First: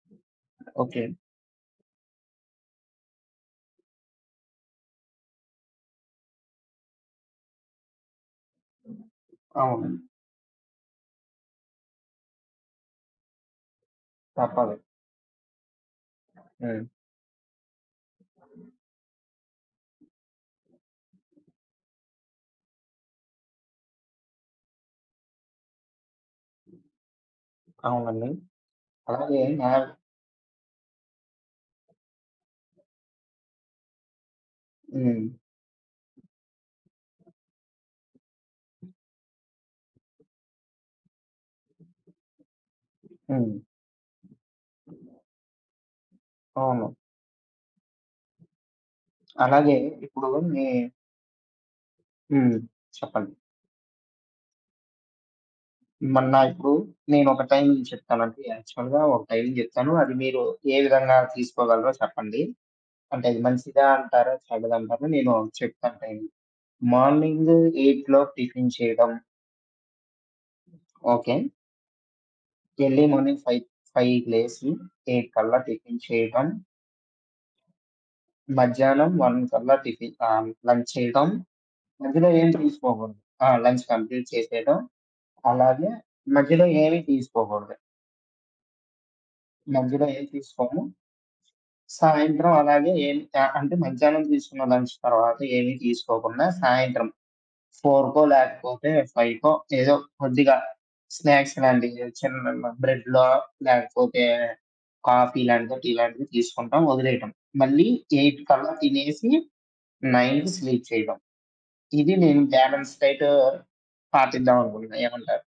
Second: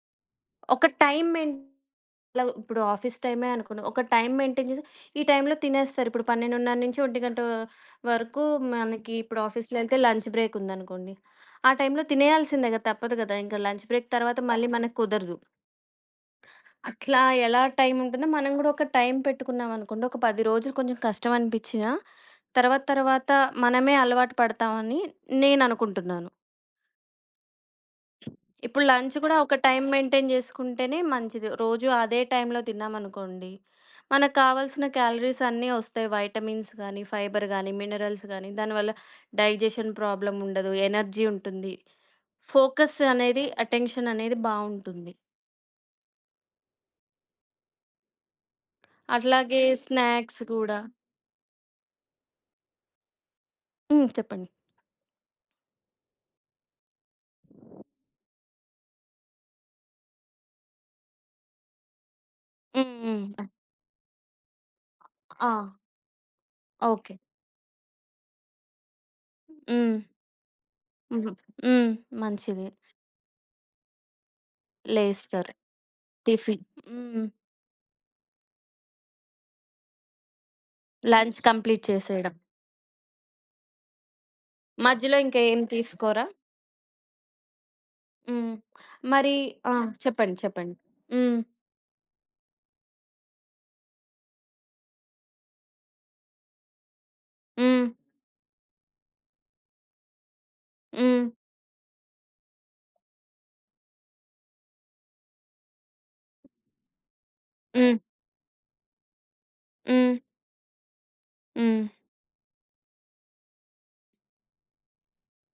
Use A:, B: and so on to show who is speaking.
A: ఒక
B: okay.
A: Time main [unintelligible] ఇప్పుడు office టైమే అనుకుందాం. ఒక టైమ్ మెయింటైన్ జేసి ఈ టైంలో తినేస్తారిప్పుడు 12:30 నుంచి 1:00 వరకు మనకి ఇప్పుడు ఆఫీస్‌లో ఎళ్తే
B: అవునండి.
A: లంచ్ బ్రేక్ ఉందనుకోండి. ఆ టైంలో తినేయాల్సిందే గదా! తప్పదు గదా! ఇంకా లంచ్ బ్రేక్ తర్వాత మళ్ళీ
B: తప్పదు.
A: మనకు కుదరదు.
B: హ్మ్.
A: అట్లా ఎలా టైం ఉంటుందో మనం గూడా ఒక టైం పెట్టుకున్నాం అనుకోండొక 10 రోజులు కొంచెం కష్టం అనిపించినా తర్వాత, తర్వాత మనమే అలవాటు పడతామని నేననుకుంటున్నాను.
B: అవునండి.
A: ఇప్పుడు లంచ్ గూడా
B: అలాగే
A: ఒక టైమ్
B: న
A: మెయింటైన్ జేసుకుంటేనే మంచిది. రోజు అదే టైంలో తిన్నామనుకోండి మనకు కావాల్సిన
B: హ్మ్.
A: క్యాలరీస్ అన్నీ ఒస్తాయి వైటమిన్స్ గానీ, ఫైబర్ గానీ, మినరల్స్ గానీ, దానివల్ల డైజెషన్ ప్రాబ్లమ్ ఉండదు. ఎనర్జీ ఉంటుంది. ఫోకస్ అనేది
B: హ్మ్.
A: అటెన్షన్ అనేది బావుంటుంది.
B: అవును.
A: అట్లాగే
B: అలాగే ఇప్పుడు
A: స్నాక్స్
B: మీ
A: గూడా.
B: హ్మ్. చెప్పండి.
A: హ్మ్. చెప్పండి.
B: మొన్న ఇప్పుడు నేనొక టైమింగ్ చెప్తానండి. యాక్చువల్‌గా ఒక టైమింగ్ చెప్తాను. అది మీరు ఏ విధంగా తీసుకోగలరో చెప్పండి.
A: హ్మ్. హ్మ్.
B: అంటే అది
A: ఆహ్
B: మంచిదా అంటారో, చెడ్డదంటారా నేను
A: ఆ!
B: చెప్తాను టైమింగ్.
A: ఓకే.
B: మార్నింగ్ 8 లోపు టిఫిన్ చేయడం.
A: హ్మ్. హుహు.
B: ఓకే.
A: హ్మ్. మంచిది.
B: ఎర్లీ మార్నింగ్ ఫైవ్ ఫైవ్‌కి లేసి 8
A: లేస్తారు.
B: కల్లా టిఫిన్ చేయడం.
A: టిఫిన్ హ్మ్.
B: మధ్యాహ్నం 1 కల్లా టిఫిన్ ఆహ్, లంచ్ చేయడం.
A: లంచ్ కంప్లీట్
B: మధ్యలో
A: చేసేయడం.
B: ఏం తీసుకోకూడదు. ఆ! లంచ్ కంప్లీట్ చేసేయడం,
A: మధ్యలో ఇంకా ఏం
B: అలాగే
A: తీసుకోరా?
B: మధ్యలో ఏమి తీసుకోకూడదు.
A: హ్మ్. మరి ఆ!
B: మధ్యలో ఏమి
A: చెప్పండి. చెప్పండి.
B: తీసుకోము.
A: హ్మ్.
B: సాయంత్రం అలాగే ఏం త ఆహ్, అంటే మధ్యాహ్నం తీసుకున్న లంచ్ తర్వాత ఏమి తీసుకోకుండా సాయంత్రం
A: హ్మ్.
B: 4కో, లేకపోతే 5కో ఏదో కొద్దిగా
A: హ్మ్.
B: స్నాక్స్ లాంటివి చిన్న బ్రెడ్‌లో లేకపోతే, కాఫీ లాంటిదో, టీ లాంటిదో తీసుకుంటాం ఒదిలేయటం. మళ్ళీ
A: హ్మ్.
B: 8 కల్లా తినేసి
A: హ్మ్.
B: 9కి స్లీప్ చేయటం.
A: హ్మ్.
B: ఇది నేను బ్యాలెన్స్ డైట్ పాటిద్దాం అనుకుంటున్నా. ఏమంటారు?